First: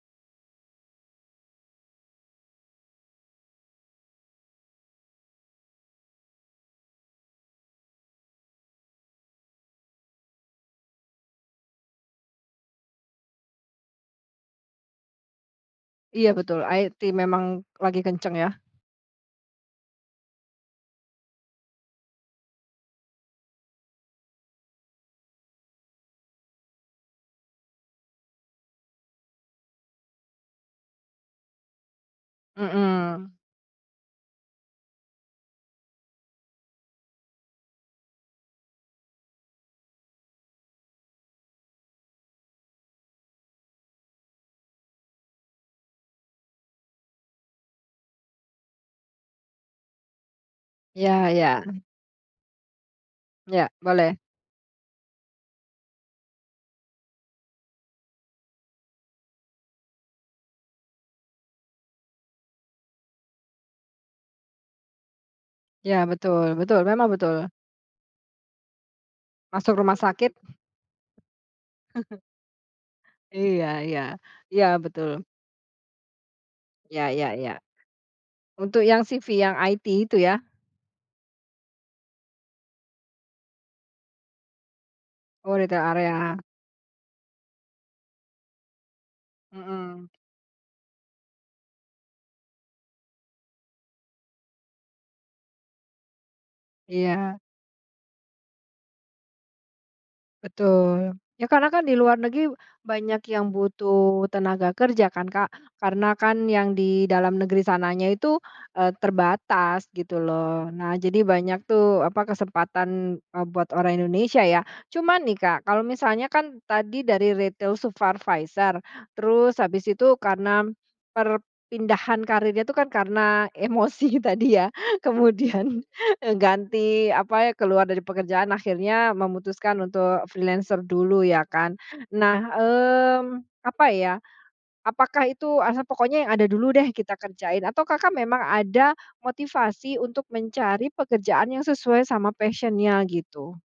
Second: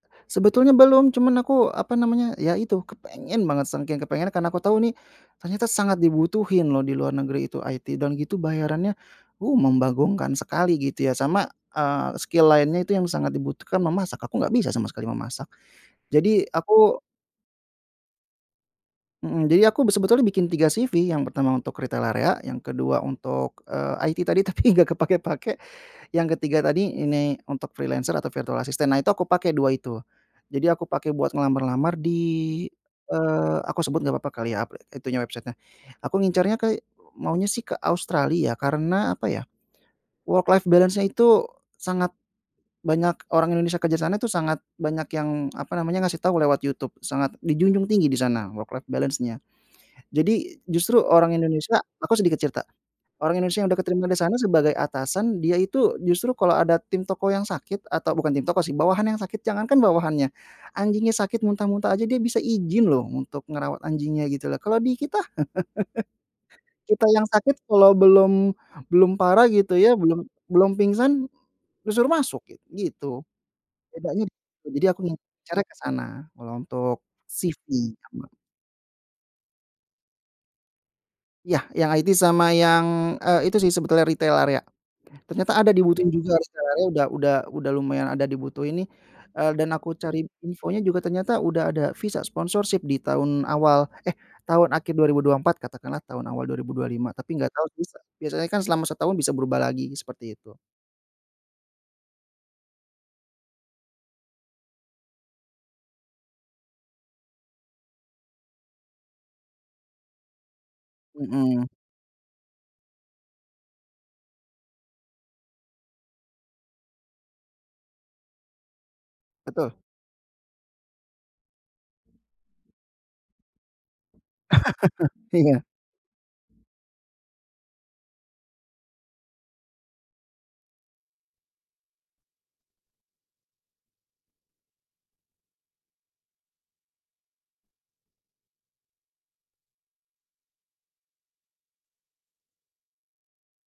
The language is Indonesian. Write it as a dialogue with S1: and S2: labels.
S1: Sebetulnya belum. Cuma aku apa namanya, ya, itu, kepengen banget, saking kepengennya karena aku tahu nih, ternyata sangat dibutuhin loh di luar negeri itu IT. Dan gitu bayarannya, uh, membagongkan sekali gitu ya. Sama, eee, skill lainnya itu yang sangat dibutuhkan memasak. Aku nggak bisa sama sekali memasak.
S2: Iya
S1: Jadi,
S2: betul.
S1: aku
S2: IT memang, lagi kencang ya.
S1: mhm. Jadi aku be sebetulnya bikin 3 CV. Yang pertama untuk retail area, yang kedua untuk, eee, IT tadi tapi, nggak kepakai-pakai, yang ketiga tadi, ini, untuk freelancer atau virtual assistant. Nah, itu aku pakai 2 itu. Jadi aku pakai buat ngelamar-ngelamar di,
S2: Mhm.
S1: eee, aku sebut nggak apa-apa kali ya, apli itu nya, website-nya. Aku ngincernya ke, maunya sih ke Australia ya, karena apa ya, worklife balance-nya itu sangat banyak, orang Indonesia kerja sana, itu sangat banyak yang apa namanya, ngasih tahu lewat YouTube, sangat dijunjung tinggi di sana worklife balance-nya. Jadi, justru
S2: Ya
S1: orang
S2: ya.
S1: Indonesia aku sedikit cerita. Orang Indonesia
S2: Ya,
S1: yang udah keterima
S2: boleh.
S1: di sana sebagai atasan, dia itu, justru kalau ada tim toko yang sakit, atau bukan tim toko sih, bawahan yang sakit. Jangankan bawahannya, anjingnya sakit muntah-muntah aja, dia bisa izin loh, untuk ngerawat anjingnya gitu loh. Kalau di kita,
S2: Ya, betul betul, memang
S1: kita yang
S2: betul.
S1: sakit, kalau belum belum parah
S2: Masuk
S1: gitu ya,
S2: rumah
S1: belum
S2: sakit.
S1: belum pingsan, justru masuk gi gitu.
S2: Iya iya.
S1: Bedanya di
S2: Iya,
S1: situ. Jadi aku ingin
S2: betul.
S1: ngincernya ke sana. Kalau untuk
S2: Ya ya ya.
S1: CV [unintelligible]
S2: Untuk yang CV, yang IT itu ya.
S1: Ya, yang IT sama yang, eee, itu sih sebetulnya, retail area.
S2: Oh,
S1: Ternyata ada
S2: retail
S1: dibutuhin juga
S2: area.
S1: retail area, udah udah udah lumayan ada dibutuhin nih, eee, dan aku
S2: Mhm.
S1: cari infonya juga ternyata udah ada Visa Sponsorship di tahun awal eh, tahun akhir 2024, katakanlah tahun awal 2025. Tapi
S2: Iya.
S1: nggak tahu visa biasanya kan selama setahun bisa berubah lagi, seperti itu.
S2: Betul. Ya, karena kan di luar negi banyak yang butuh tenaga kerja kan, Kak. Karena kan yang di dalam negeri sananya itu, eee, terbatas gitu loh. Nah, jadi
S1: Mhm.
S2: banyak tuh, apa, kesempatan, eee, buat orang Indonesia ya. Cuma nih, Kak, kalau misalnya kan, tadi dari retail supervisor, terus
S1: Betul.
S2: habis itu karena, perpindahan karirnya itu kan karena, emosi tadi ya.
S1: Iya.
S2: Kemudian, eee, ganti apa, keluar dari pekerjaan, akhirnya memutuskan untuk freelancer dulu ya kan. Nah mmm, apa ya, apakah itu, alah, pokoknya yang ada dulu deh kita kerjain, atau, Kakak, memang ada, motivasi untuk mencari pekerjaan yang sesuai sama passion-nya gitu?